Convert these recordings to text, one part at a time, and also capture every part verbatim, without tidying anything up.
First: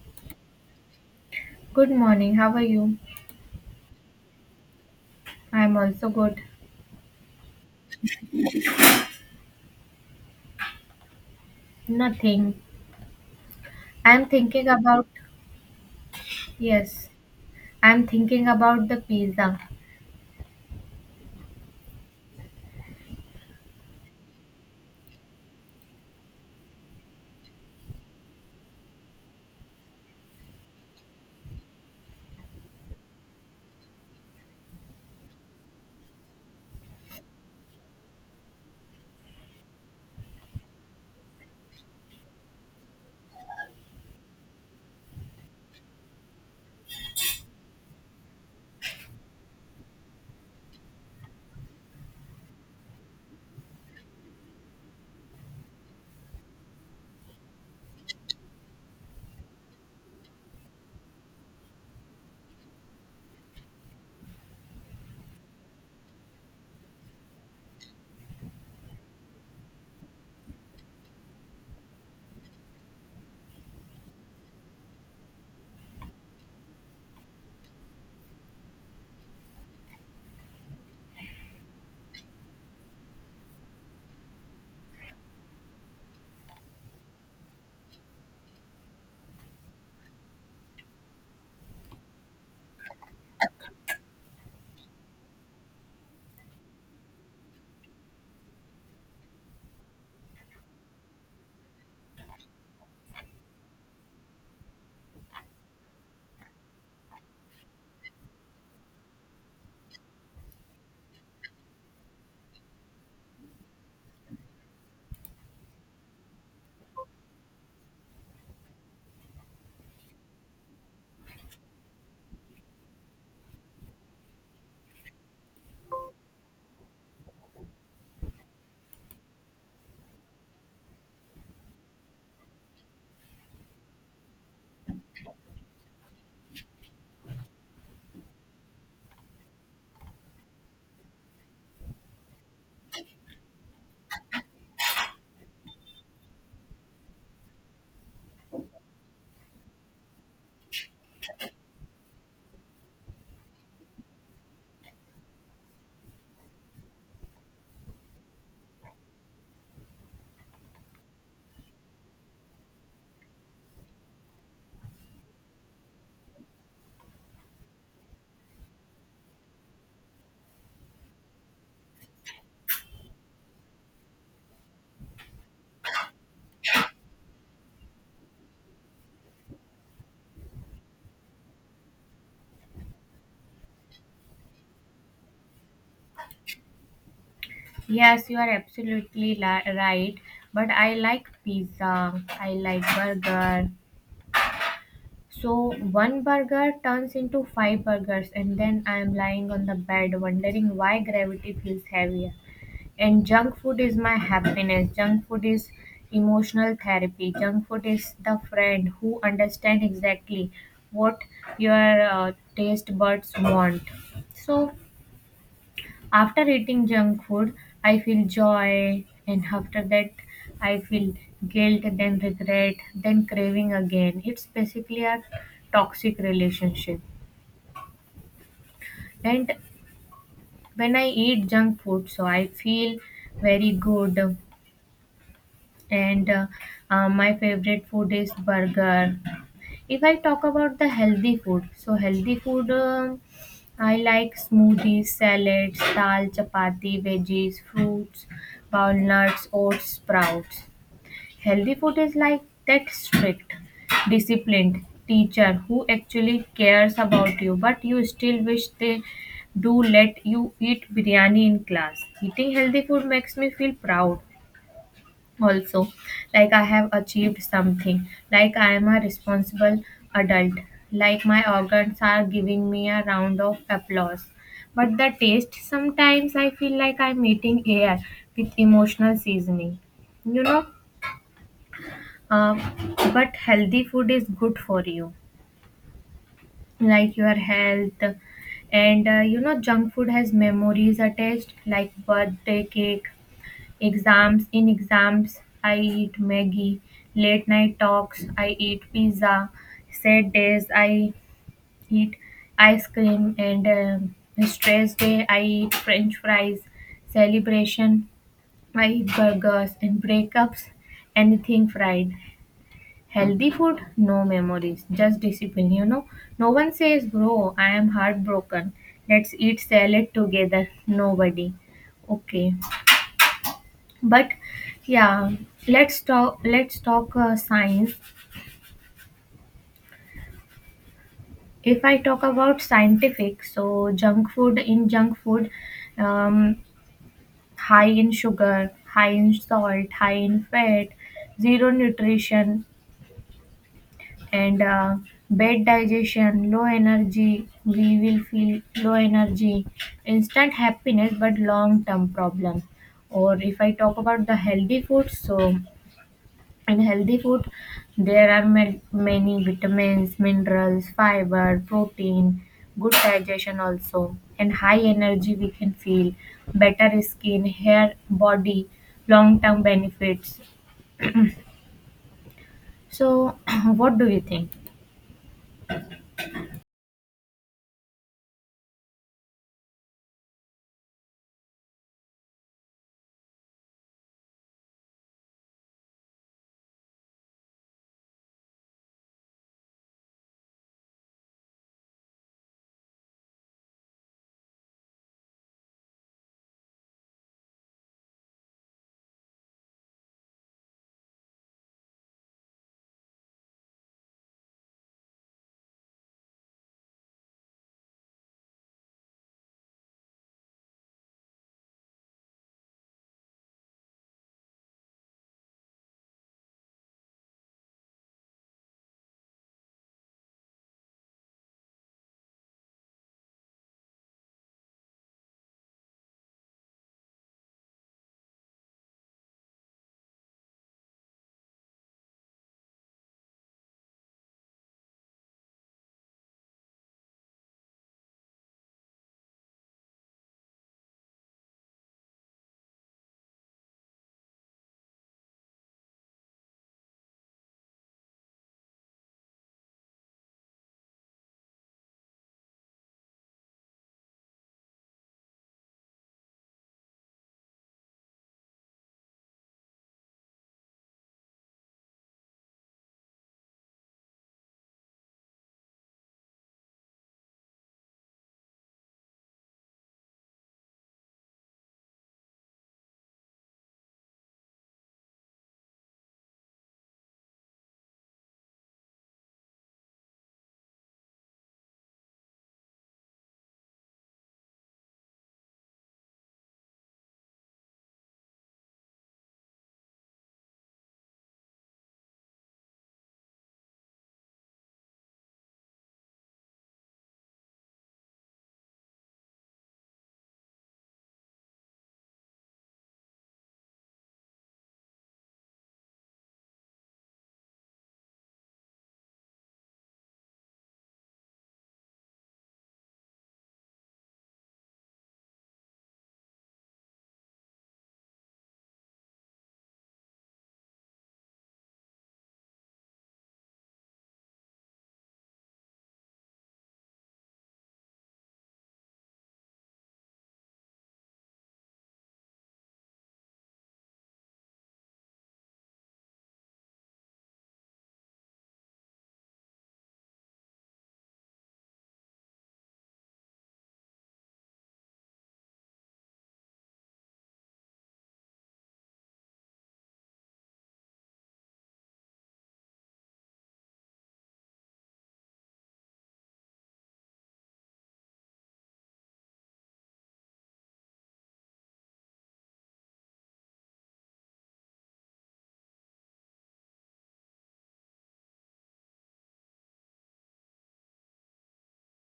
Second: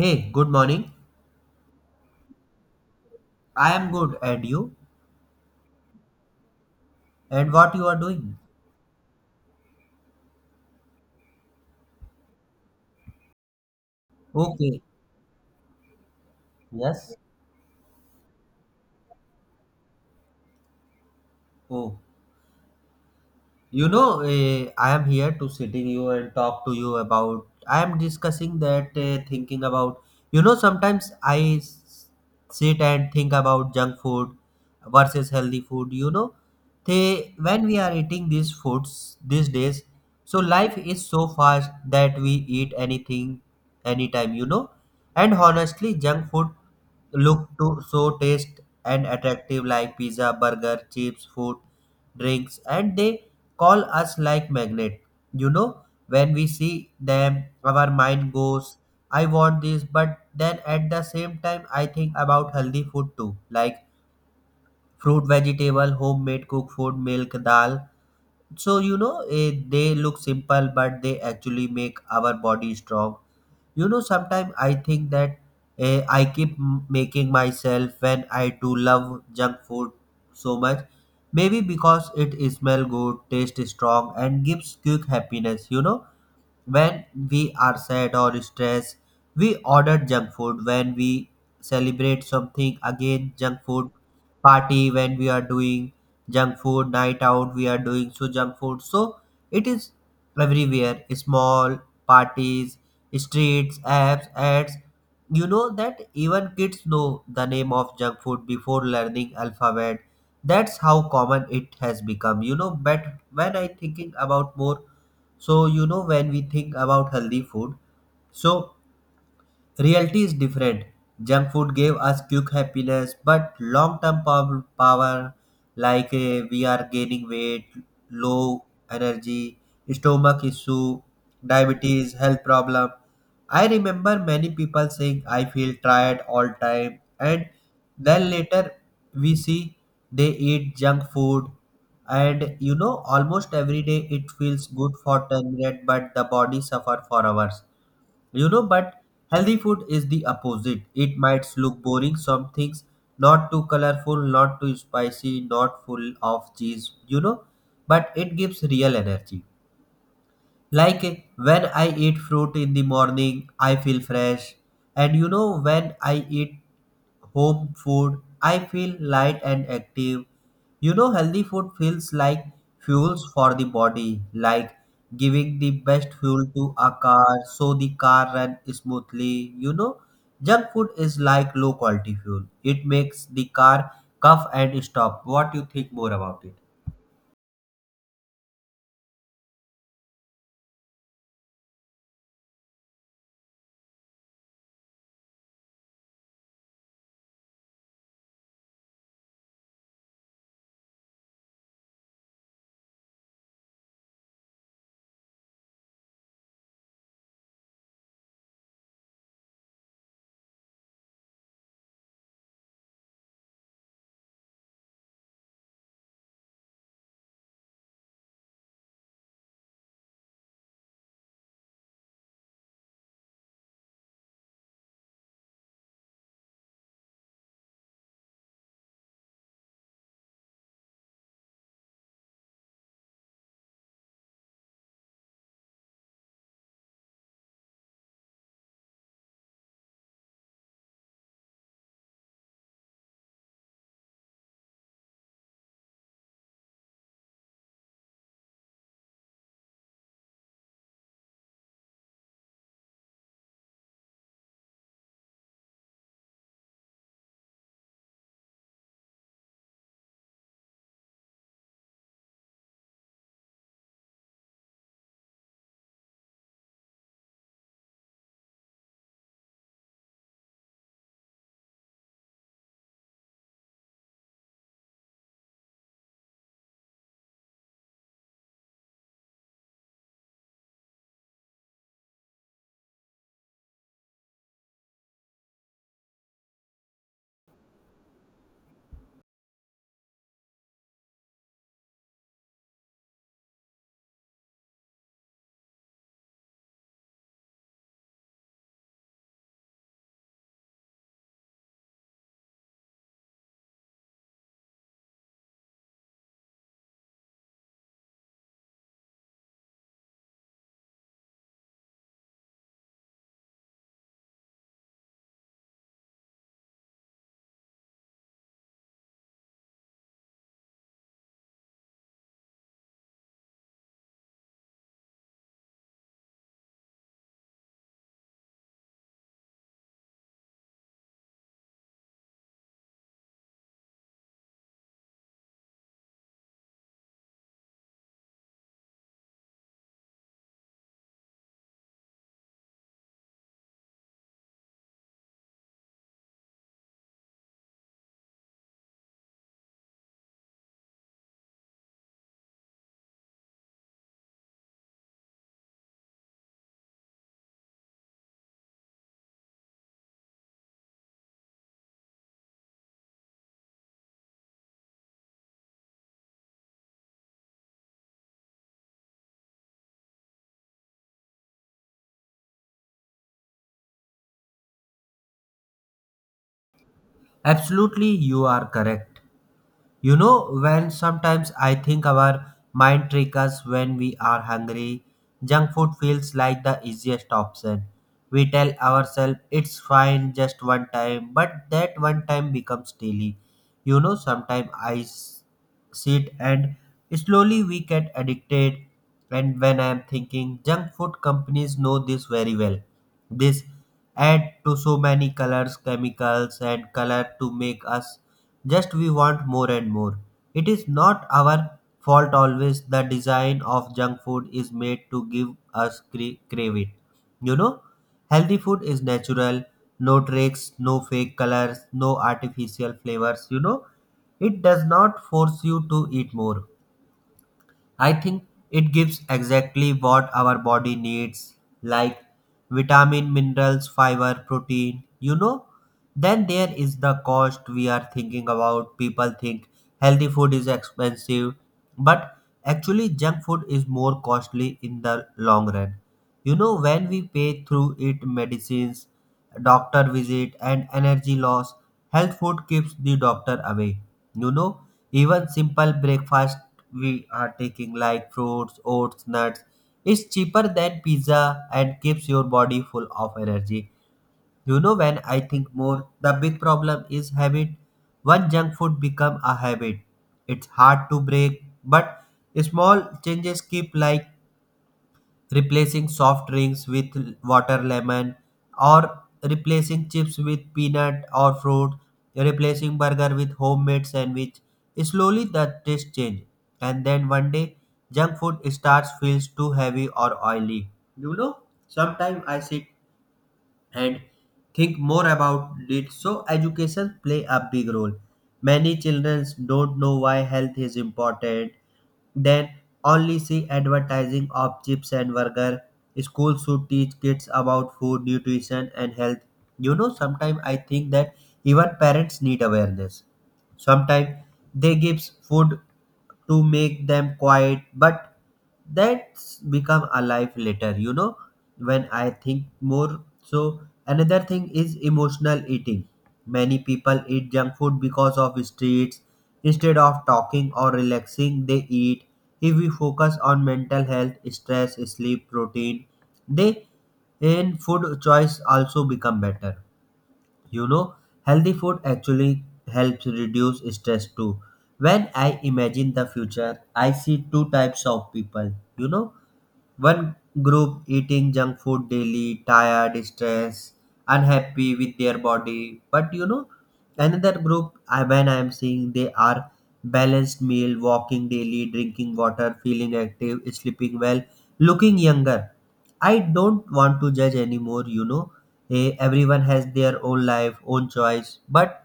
Hey, good morning. Good morning. How are you? I am good, and you? I'm also good. And what you are doing? Nothing. I'm thinking Okay. about, yes, Yes. I'm thinking about the pizza. Oh, You know, eh, I am here to sitting you and talk to you about. I am discussing that eh, thinking about. You know, sometimes I s- sit and think about junk food versus healthy food. You know, they when we are eating these foods these days, so life is so fast that we eat anything, anytime. You know, and honestly, junk food look to so taste and attractive like pizza, burger, chips, food drinks and they call us like magnet, you know, when we see them our mind goes, I want this, but then at the same time I think about healthy food too, like fruit, vegetable, homemade cooked food, milk, dal. So you know, eh, they look simple, but they actually make our body strong. You know, sometimes I think that eh, I keep m- making myself when I do love junk food so much. Maybe because it smell good, taste strong, and gives quick happiness. You know, when we are sad or stressed, we order junk food. When we celebrate something, again junk food. Party when we are doing junk food, night out we are doing so junk food. So it is everywhere. Small parties, streets, apps, ads. You know that even kids know the name of junk food before learning alphabet. That's how common it has become. You know, but when I thinking about more so, you know, when we think about healthy food, so reality is different. Junk food gave us quick happiness, but long term pow- power, like uh, we are gaining weight, low energy, stomach issue, diabetes, health problem. I remember many people saying, I feel tired all time, and then later we see they eat junk food. And you know, almost every day it feels good for ten minutes, but the body suffer for hours, you know. But healthy food is the opposite, it might look boring some things, not too colorful, not too spicy, not full of cheese, you know, but it gives real energy. Like when I eat fruit in the morning, I feel fresh. And you know, when I eat home food, I feel light and active. You know, healthy food feels like fuels for the body, like giving the best fuel to a car so the car run smoothly. You know, junk food is like low quality fuel. It makes the car cough and stop. What you think more about it? Yes, you are absolutely li- right. But I like pizza. I like burger. So one burger turns into five burgers, and then I'm lying on the bed wondering why gravity feels heavier. And junk food is my happiness. Junk food is emotional therapy. Junk food is the friend who understands exactly what your uh, taste buds want. So, after eating junk food, I feel joy, and after that, I feel guilt, then regret, then craving again. It's basically a toxic relationship. And when I eat junk food, so I feel very good and uh, uh, my favorite food is burger. If I talk about the healthy food, so healthy food, um I like smoothies, salads, dal, chapati, veggies, fruits, walnuts, oats, sprouts. Healthy food is like that strict, disciplined teacher who actually cares about you, but you still wish they do let you eat biryani in class. Eating healthy food makes me feel proud also, like I have achieved something, like I am a responsible adult, like my organs are giving me a round of applause. But the taste, sometimes I feel like I'm eating air with emotional seasoning you know uh, but healthy food is good for you, like your health. And uh, you know junk food has memories attached, like birthday cake. Exams in exams, I eat Maggie. Late night talks, I eat pizza. Sad days, I eat ice cream. And um stress day, I eat French fries. Celebration, I eat burgers. And breakups, anything fried. Healthy food, no memories, just discipline. You know, no one says, "Bro, I am heartbroken. Let's eat salad together." Nobody. Okay, but yeah, let's talk let's talk uh, science. If I talk about scientific, so junk food in junk food, um, high in sugar, high in salt, high in fat, zero nutrition. And uh, bad digestion, low energy, we will feel low energy, instant happiness but long term problem. Or if I talk about the healthy food, so in healthy food, there are ma- many vitamins, minerals, fiber, protein, good digestion also, and high energy we can feel, better skin, hair, body, long term benefits. So, what do you think? Absolutely, you are correct. You know, when sometimes I think our mind trick us when we are hungry, junk food feels like the easiest option. We tell ourselves it's fine just one time, but that one time becomes daily. You know, sometimes I s- sit and slowly we get addicted. And when I am thinking, junk food companies know this very well. This add to so many colors, chemicals and color to make us, just we want more and more. It is not our fault always, the design of junk food is made to give us cra- crave it, you know. Healthy food is natural, no tricks, no fake colors, no artificial flavors, you know. It does not force you to eat more. I think it gives exactly what our body needs, like vitamin, minerals, fiber, protein, you know. Then there is the cost we are thinking about. People think healthy food is expensive, but actually, junk food is more costly in the long run. You know, when we pay through it medicines, doctor visit, and energy loss, health food keeps the doctor away. You know, even simple breakfast we are taking like fruits, oats, nuts is cheaper than pizza and keeps your body full of energy. You know, when I think more, the big problem is habit. One junk food become a habit. It's hard to break, but small changes keep, like replacing soft drinks with water lemon, or replacing chips with peanut or fruit, replacing burger with homemade sandwich. Slowly the taste change, and then one day junk food starts feels too heavy or oily, you know. Sometimes I sit and think more about it. So education play a big role. Many children don't know why health is important. Then only see advertising of chips and burger. Schools should teach kids about food, nutrition, and health. You know, sometimes I think that even parents need awareness. Sometimes they gives food to make them quiet, but that's become alive later, you know, when I think more. So another thing is emotional eating. Many people eat junk food because of streets. Instead of talking or relaxing, they eat. If we focus on mental health, stress, sleep, protein, they in food choice also become better, you know. Healthy food actually helps reduce stress too. When I imagine the future, I see two types of people, you know. One group eating junk food daily, tired, stressed, unhappy with their body. But you know, another group I when I am seeing they are balanced meal, walking daily, drinking water, feeling active, sleeping well, looking younger. I don't want to judge anymore, you know. Eh, everyone has their own life, own choice. But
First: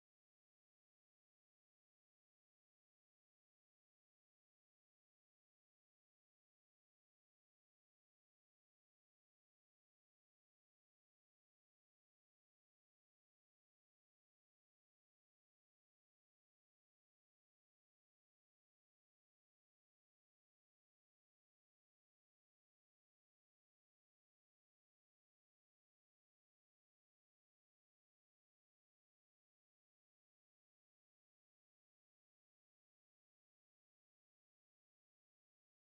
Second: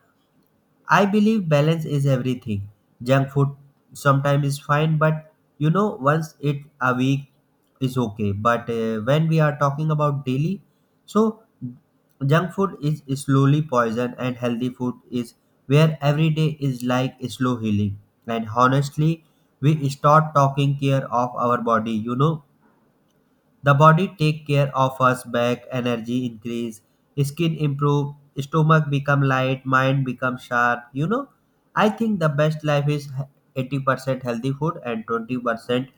I believe balance is everything. Junk food sometimes is fine, but you know, once it a week is okay. But uh, when we are talking about daily, so junk food is slowly poison, and healthy food is where every day is like slow healing. And honestly, we start talking care of our body. You know, the body take care of us back, energy increase, skin improve, stomach become light, mind become sharp. You know, I think the best life is eighty percent healthy food and twenty percent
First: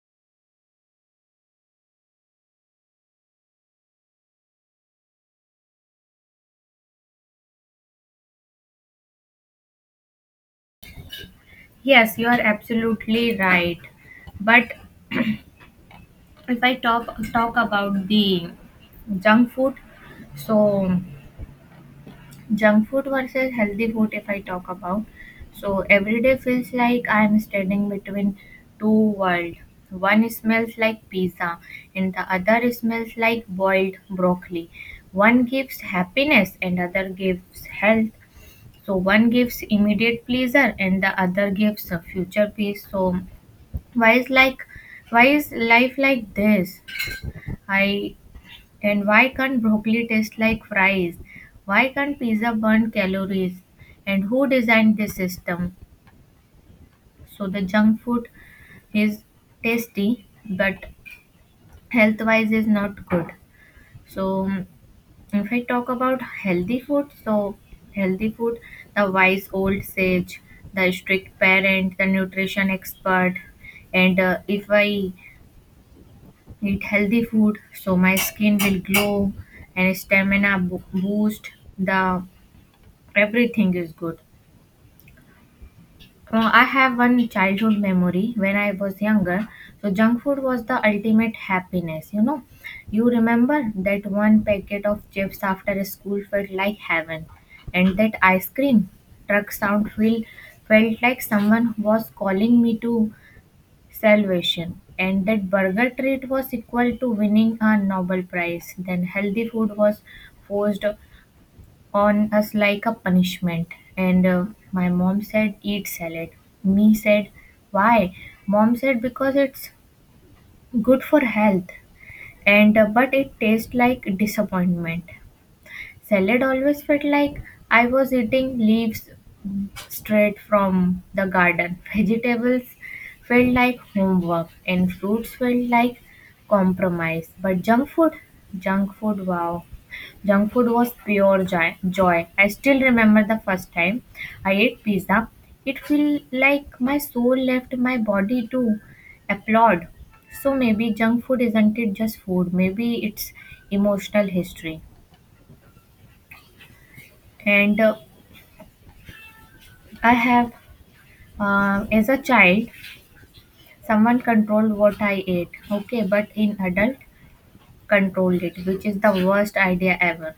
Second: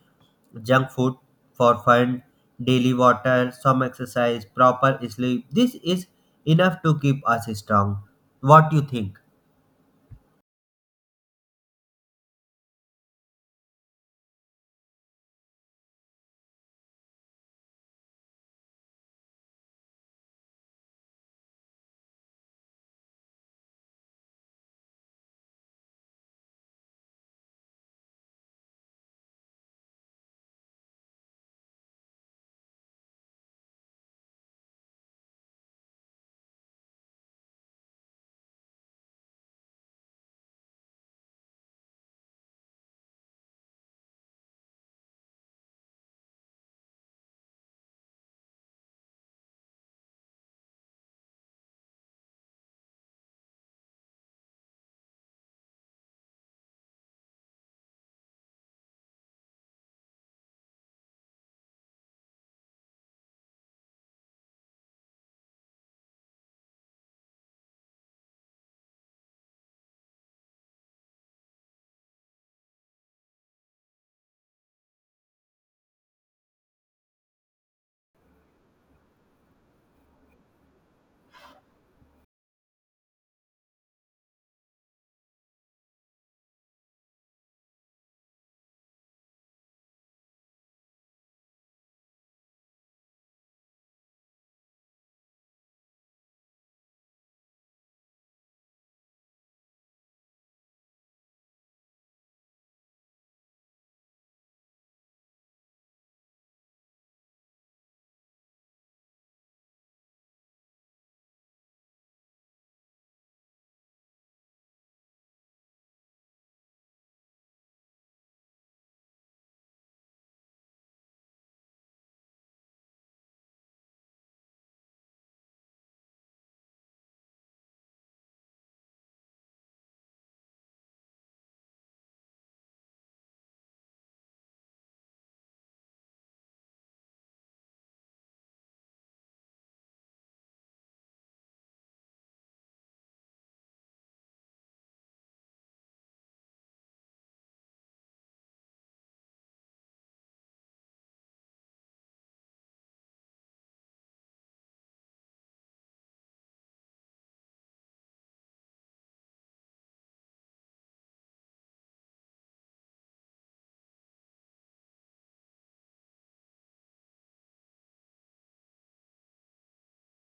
junk food for fun, daily water, some exercise, proper sleep. This is enough to keep us strong. What do you think? Yes, you are absolutely right. But if I talk talk about the junk food, so junk food versus healthy food, if I talk about so every day feels like I'm standing between two worlds. One smells like pizza, and the other smells like boiled broccoli. One gives happiness, and other gives health. So one gives immediate pleasure, and the other gives a future peace. So why is like why is life like this I And why can't broccoli taste like fries? Why can't pizza burn calories? And who designed this system? So the junk food is tasty, but health wise is not good. So mm, if I talk about healthy food, so healthy food, the wise old sage, the strict parent, the nutrition expert, and uh, if I eat healthy food, so my skin will glow and stamina bo- boost. The Everything is good. Uh, I have one childhood memory when I was younger. So, junk food was the ultimate happiness, you know. You remember that one packet of chips after school felt like heaven, and that ice cream truck sound feel, felt like someone was calling me to salvation. And that burger treat was equal to winning a Nobel Prize. Then, healthy food was forced on us like a punishment. And uh, my mom said, "Eat salad." Me said, "Why?" Mom said, "Because it's good for health." And uh, but it tastes like disappointment. Salad always felt like I was eating leaves straight from the garden. Vegetables felt like homework, and fruits felt like compromise. But junk food, junk food, wow. Junk food was pure joy. Joy. I still remember the first time I ate pizza. It felt like my soul left my body to applaud. So maybe junk food isn't it just food? Maybe it's emotional history. And uh, I have, uh, as a child, someone controlled what I ate. Okay, but in adult, controlled it, which is the worst idea ever.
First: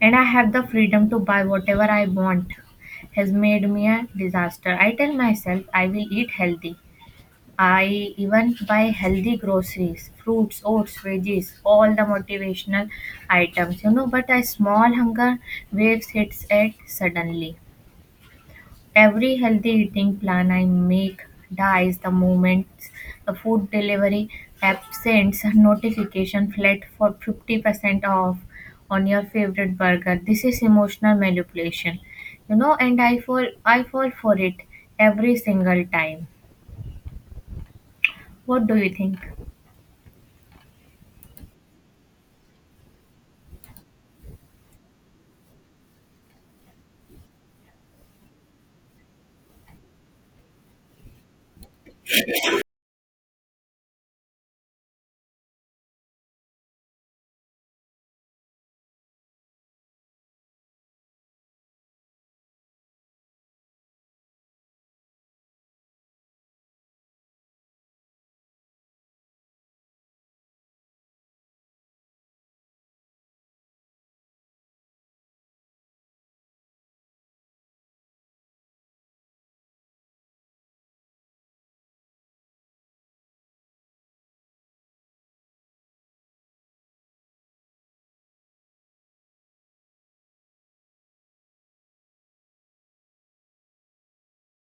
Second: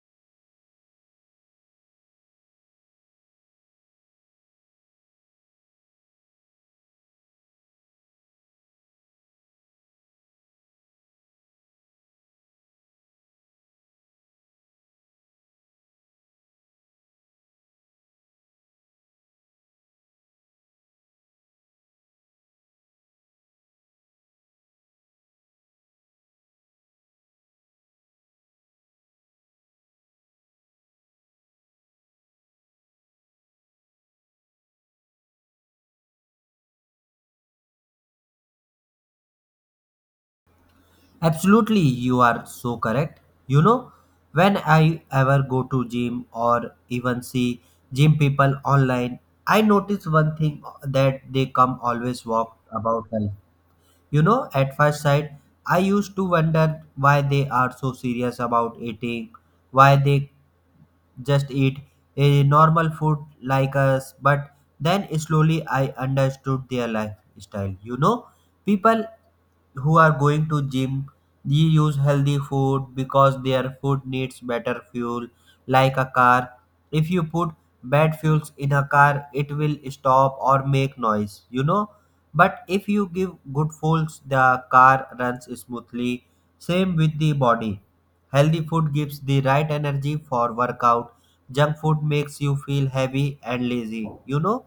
And I have the freedom to buy whatever I want has made me a disaster. I tell myself I will eat healthy. I even buy healthy groceries, fruits, oats, veggies, all the motivational items, you know. But a small hunger waves hits it suddenly. Every healthy eating plan I make dies the moment the food delivery app sends a notification flat for fifty percent off on your favorite burger. This is emotional manipulation, you know, and I fall I fall for it every single time. What do you think? Absolutely, you are so correct. You know, when I ever go to gym or even see gym people online, I notice one thing that they come always walk about health. You know, at first sight, I used to wonder why they are so serious about eating, why they just eat a normal food like us, but then slowly I understood their lifestyle, you know. People who are going to gym, they use healthy food because their food needs better fuel. Like a car, if you put bad fuels in a car it will stop or make noise, you know. But if you give good fuels the car runs smoothly. Same with the body. Healthy food gives the right energy for workout. Junk food makes you feel heavy and lazy. You know,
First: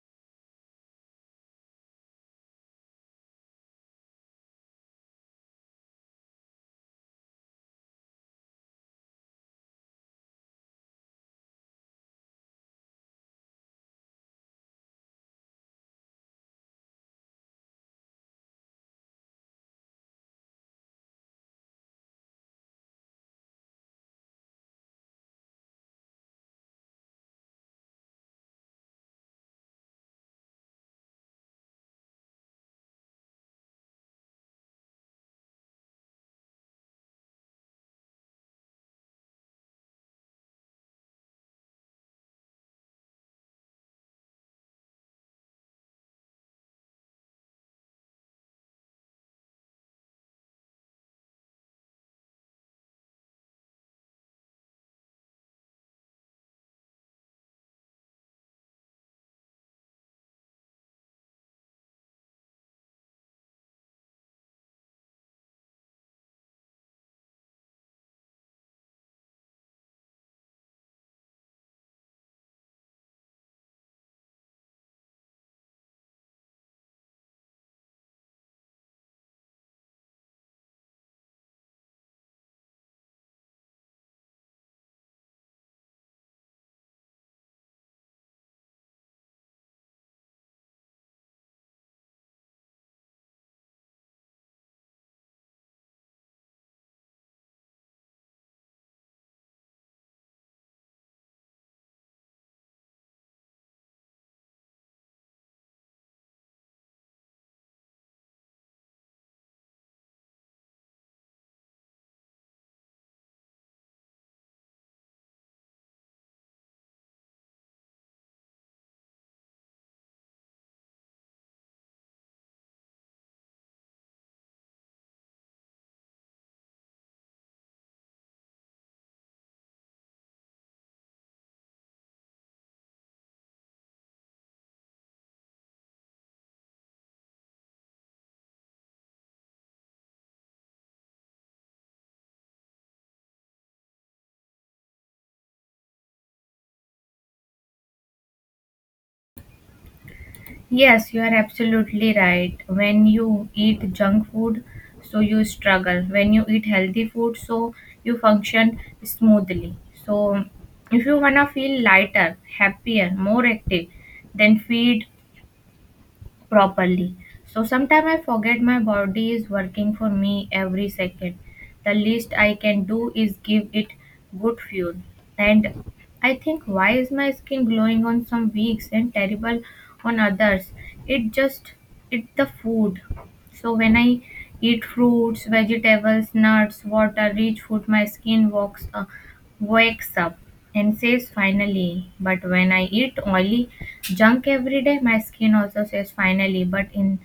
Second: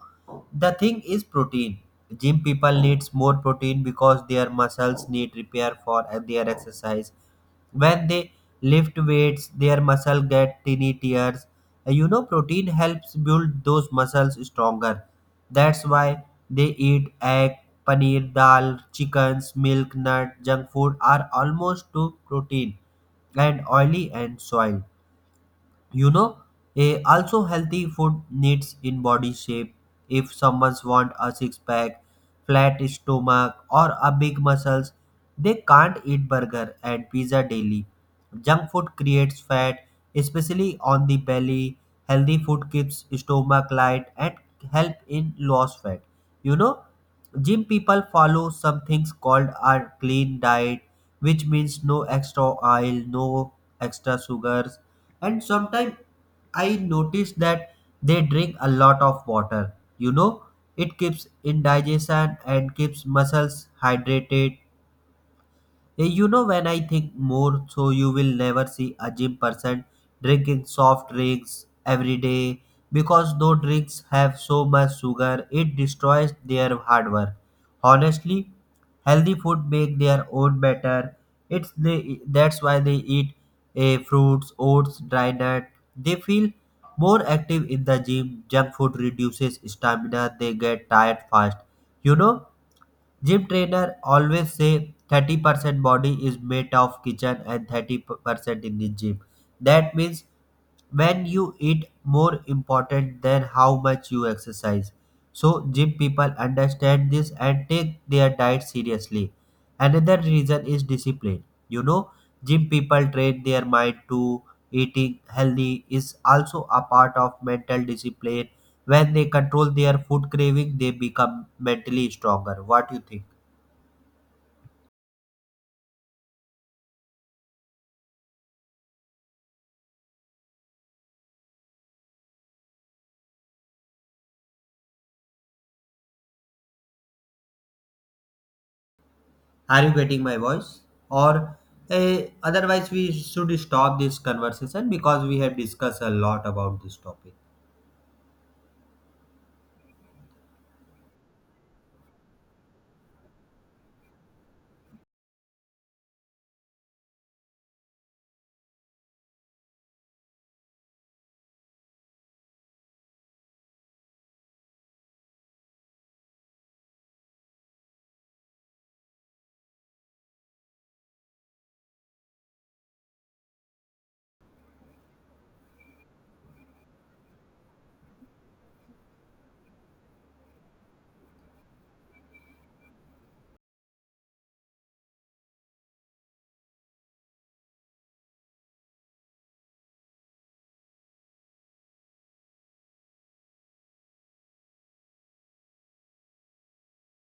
the thing is protein. Gym people needs more protein because their muscles need repair for their exercise. When they lift weights, their muscle get tiny tears. Uh, You know, protein helps build those muscles stronger. That's why they eat egg, paneer, dal, chickens, milk, nut. Junk food are almost to protein and oily and soil, you know. A also healthy food needs in body shape. If someone's want a six pack, flat stomach or a big muscles, they can't eat burger and pizza daily. Junk food creates fat, especially on the belly. Healthy food keeps stomach light and help in loss fat, you know. Gym people follow some things called a clean diet, which means no extra oil, no extra sugars. And sometimes I notice that they drink a lot of water, you know. It keeps indigestion and keeps muscles hydrated. Eh, You know, when I think more, so you will never see a gym person drinking soft drinks every day because those drinks have so much sugar, it destroys their hard work. Honestly, healthy food make their own better. It's they, that's why they eat eh, fruits, oats, dry nut. They feel more active in the gym. Junk food reduces stamina. They get tired fast. You know. Gym trainer always say thirty percent body is made of kitchen and thirty percent in the gym. That means when you eat more important than how much you exercise. So gym people understand this and take their diet seriously. Another reason is discipline. You know, gym people train their mind to eating healthy is also a part of mental discipline. When they control their food craving, they become mentally stronger. What do you think? Are you getting my voice? Or eh, otherwise, we should stop this conversation because we have discussed a lot about this topic. Yes, you are absolutely right. When you eat junk food, so you struggle. When you eat healthy food, so you function smoothly. So, if you wanna feel lighter, happier, more active, then feed properly. So sometimes I forget my body is working for me every second. The least I can do is give it good fuel. And I think, why is my skin glowing on some weeks and terrible on others? It just it the food. So when I eat fruits, vegetables, nuts, water, rich food, my skin walks. Uh, wakes up and says finally. But when I eat oily junk every day, my skin also says finally, but in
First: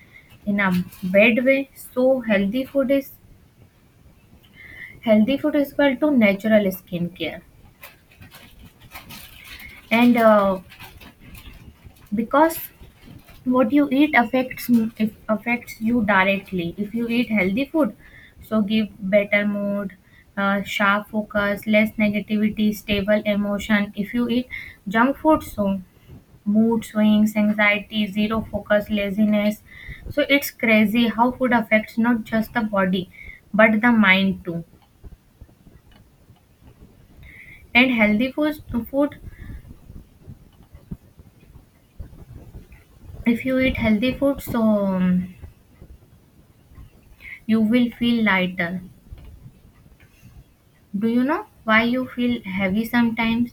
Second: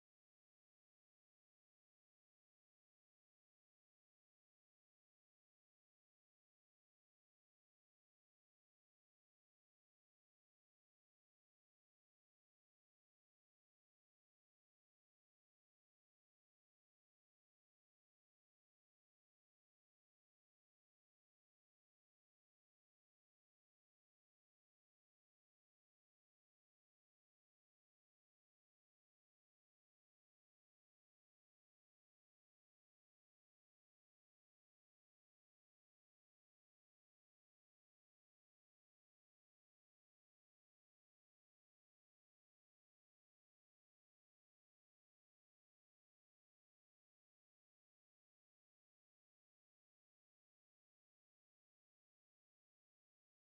in a bad way. So healthy food is healthy food is equal to natural skincare. And uh, because what you eat affects if affects you directly. If you eat healthy food, so give better mood, uh, sharp focus, less negativity, stable emotion. If you eat junk food, so mood swings, anxiety, zero focus, laziness. So it's crazy how food affects not just the body but the mind too. And healthy food, food if you eat healthy food, so um, you will feel lighter. Do you know why you feel heavy sometimes?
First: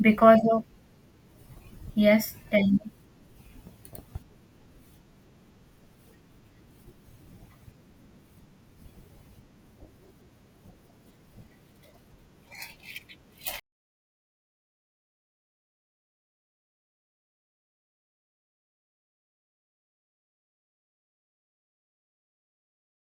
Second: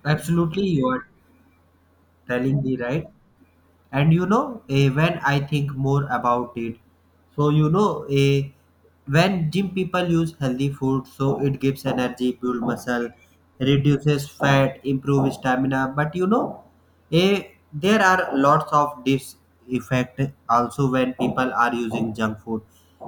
Because Absolutely, of you are Yes, telling tell me me. right. And you know eh, when I think more about it, so you know eh, when gym people use healthy food, so it gives energy, build muscle, reduces fat, improve stamina, but you know eh, there are lots of dis effect also when people are using junk food.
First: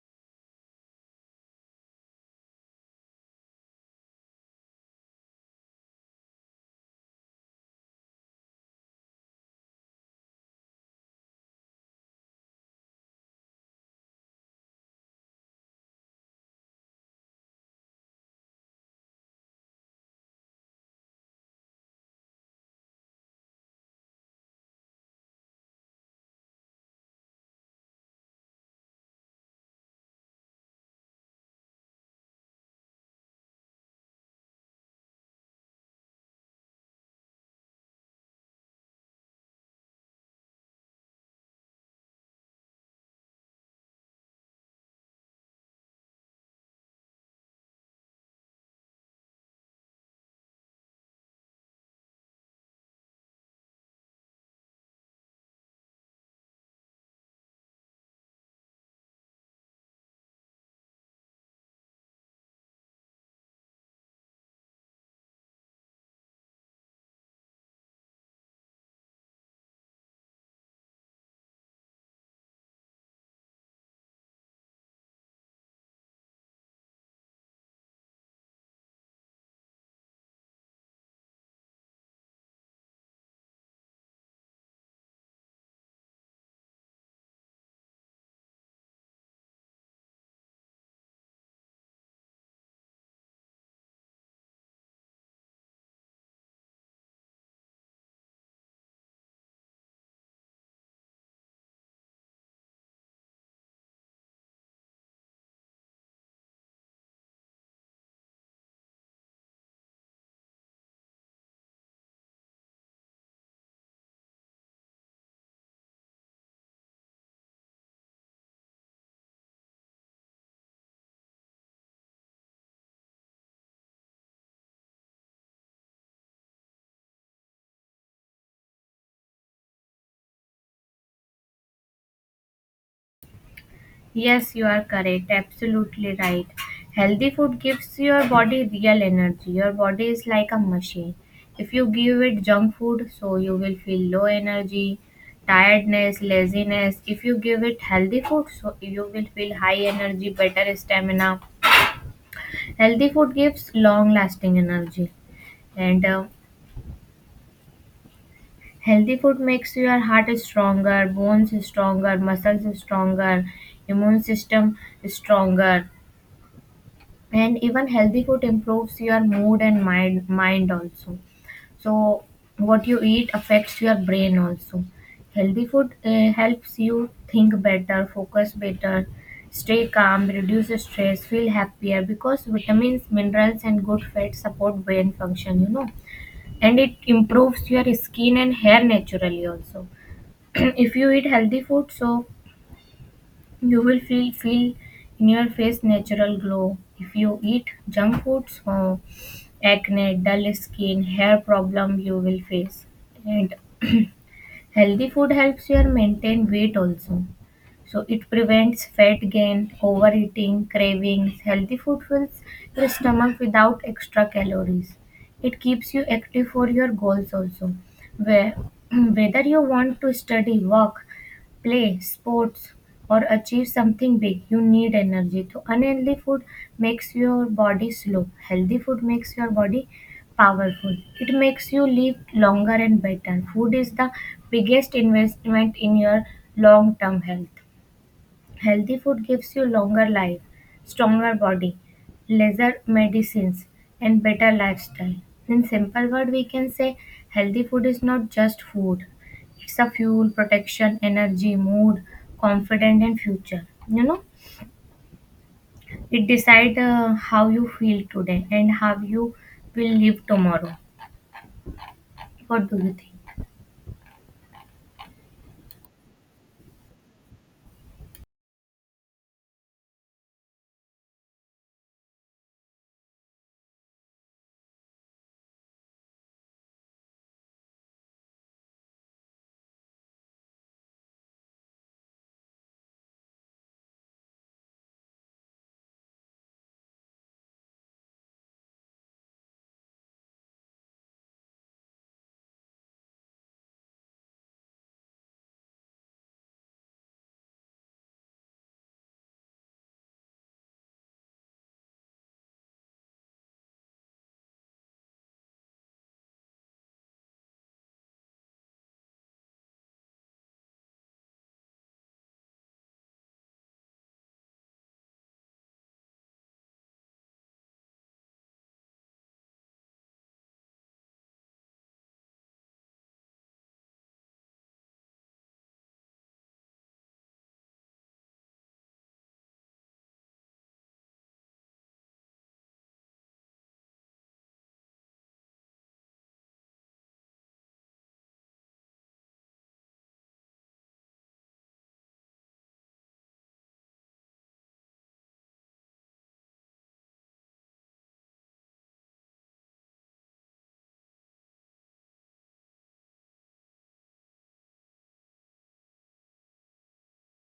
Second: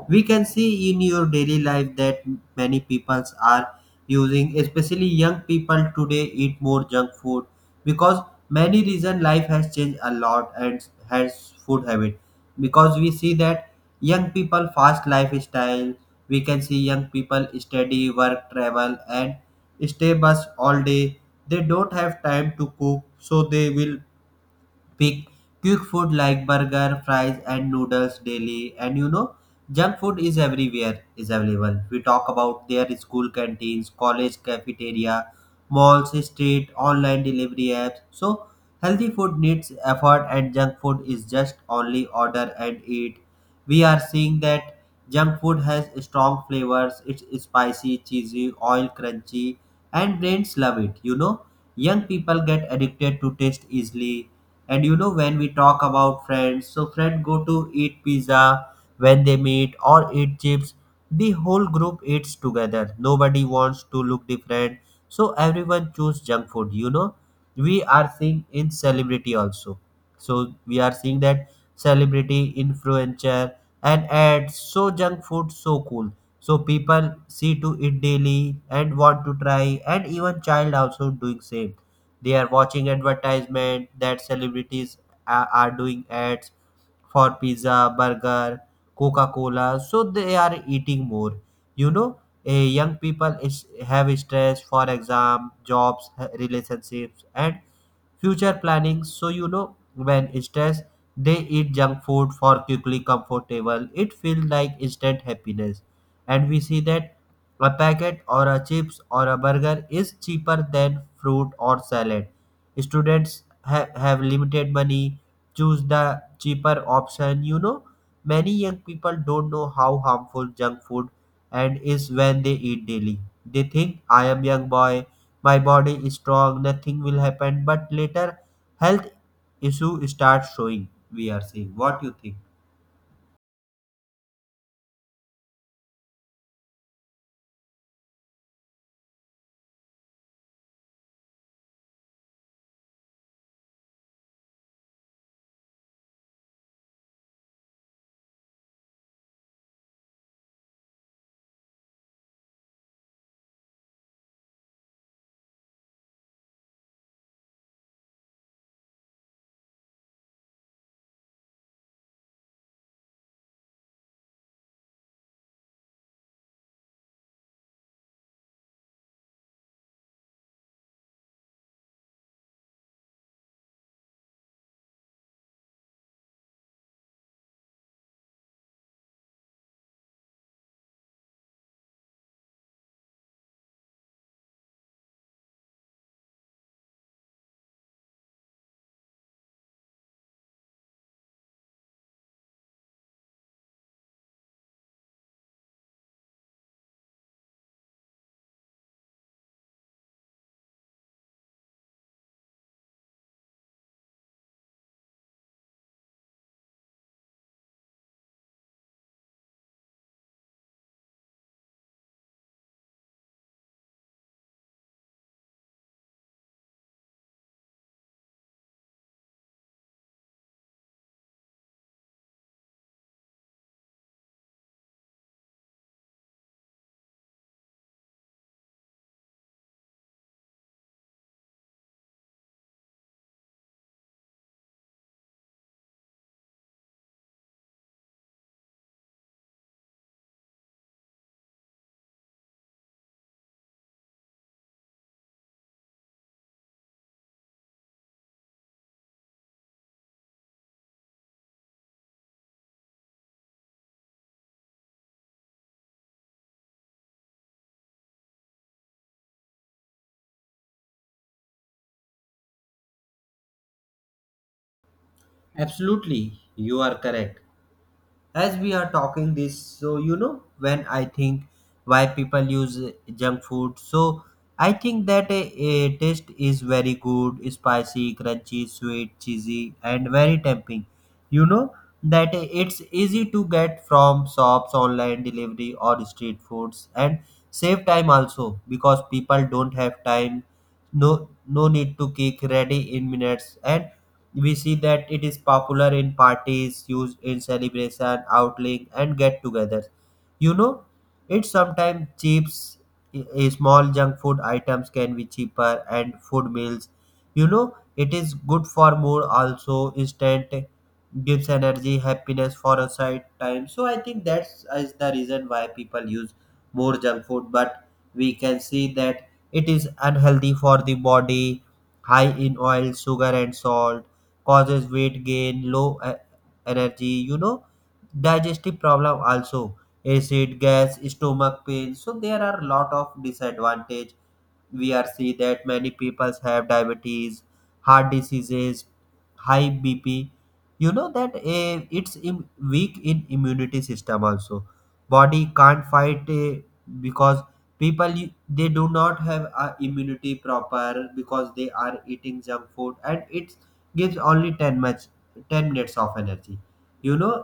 We can see in your daily life that many people are using, especially young people today eat more junk food because many reason life has changed a lot and has food habit. Because we see that young people fast lifestyle, we can see young people study, work, travel, and stay bus all day. They don't have time to cook, so they will pick quick food like burger, fries, and noodles daily. And you know, junk food is everywhere is available. We talk about their school canteens, college cafeteria, malls, street, online delivery apps. So healthy food needs effort, and junk food is just only order and eat. We are seeing that junk food has strong flavors. It's spicy, cheesy, oil crunchy, and brains love it. You know, young people get addicted to taste easily, and you know when we talk about friends, so friends go to eat pizza when they meet or eat chips. The whole group eats together. Nobody wants to look different, so everyone choose junk food. You know, we are seeing in celebrity also. So we are seeing that celebrity influencer and ads. So junk food so cool. So people see to it daily and want to try, and even child also doing same. They are watching advertisement that celebrities a- are doing ads for pizza, burger, coca cola, so they are eating more. you know a young people is have stress for exam, jobs, h- relationships, and future planning. So you know when stress, they eat junk food for quickly comfortable. It feels like instant happiness. And we see that a packet or a chips or a burger is cheaper than fruit or salad. Students ha- have limited money, choose the cheaper option. You know, many young people don't know how harmful junk food and is when they eat daily. They think, I am young boy, my body is strong, nothing will happen, but later health issue starts showing. We are seeing. What you think? Yes, you are correct. Absolutely right. Healthy food gives your body real energy. Your body is like a machine. If you give it junk food, so you will feel low energy, tiredness, laziness. If you give it healthy food, so you will feel high energy, better stamina. Healthy food gives long lasting energy. And uh, healthy food makes your heart stronger, bones stronger, muscles stronger, immune system stronger, and even healthy food improves your mood and mind mind also. So what you eat affects your brain also. Healthy food uh, helps you think better, focus better, stay calm, reduce stress, feel happier, because vitamins, minerals, and good fats support brain function you know And it improves your skin and hair naturally also. If you eat healthy food, so you will feel feel in your face natural glow. If you eat junk foods, uh, acne, dull skin, hair problem you will face. And healthy food helps you maintain weight also. So it prevents fat gain, overeating, cravings. Healthy food fills your stomach without extra calories. It keeps you active for your goals also. Where, whether you want to study, work, play, sports, or achieve something big, you need energy. So unhealthy food makes your body slow. Healthy food makes your body powerful. It makes you live longer and better. Food is the biggest investment in your long-term health. Healthy food gives you longer life, stronger body, lesser medicines, and better lifestyle. In simple word, we can say healthy food is not just food. It's a fuel, protection, energy, mood, confidence, and future. You know, it decides uh, how you feel today and how you will live tomorrow. What do you think? Absolutely, you are correct. As we are talking this, so you know when I think why people use uh, junk food, so I think that a, a taste is very good, spicy, crunchy, sweet, cheesy, and very tempting. you know that uh, it's easy to get from shops, online delivery, or street foods, and save time also because people don't have time, no no need to cook, ready in minutes. And we see that it is popular in parties, used in celebration, outlink, and get togethers. you know it sometimes cheaps, i- i- small junk food items can be cheaper and food meals. You know it is good for mood also, instant gives energy, happiness for a side time. So I think that's is the reason why people use more junk food. But we can see that it is unhealthy for the body, high in oil, sugar, and salt. Causes weight gain, low e- energy, you know, digestive problem also, acid, gas, stomach pain. So there are lot of disadvantage. We are see that many people have diabetes, heart diseases, high bp. You know that uh, it's im- weak in immunity system also. Body can't fight uh, because people y- they do not have a immunity proper because they are eating junk food, and it gives only 10 much ten minutes of energy. you know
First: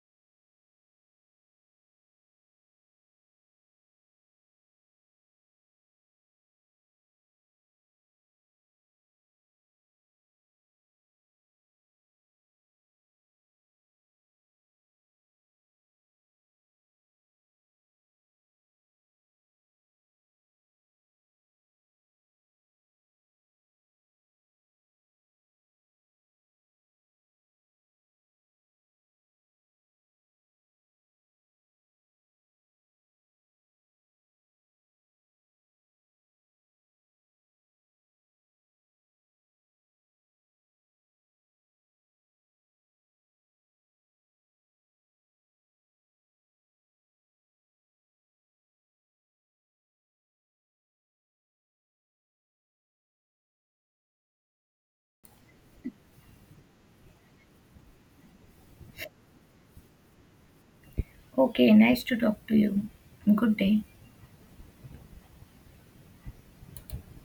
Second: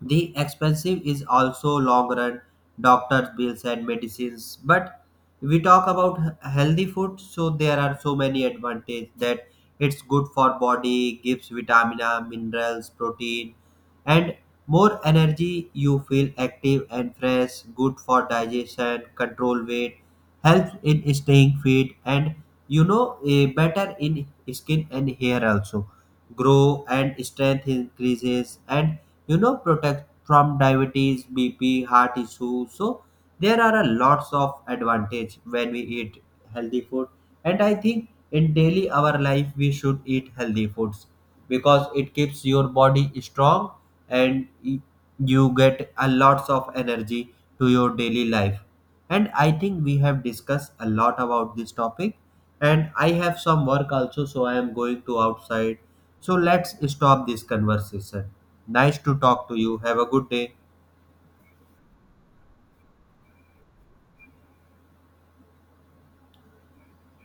the expensive is also long run, doctor's bills and medicines. But we talk about he- healthy food, so there are so many advantages that it's good for body, gives vitamina, minerals, protein, and more energy. You feel active and fresh. Good for digestion, control weight, helps in staying fit, and you know eh, better in skin and hair also. Grow and strength increases, and you know protect from diabetes, bp, heart issues. So there are a lots of advantage when we eat healthy food. And I think in daily our life we should eat healthy foods because it keeps your body strong, and y- you get a lots of energy to your daily life. And I think we have discussed a lot about this topic, and I have some work also, so I am going to outside. So let's stop this conversation. Nice to talk to you. Have a good day. Okay, nice to talk to you. Good day.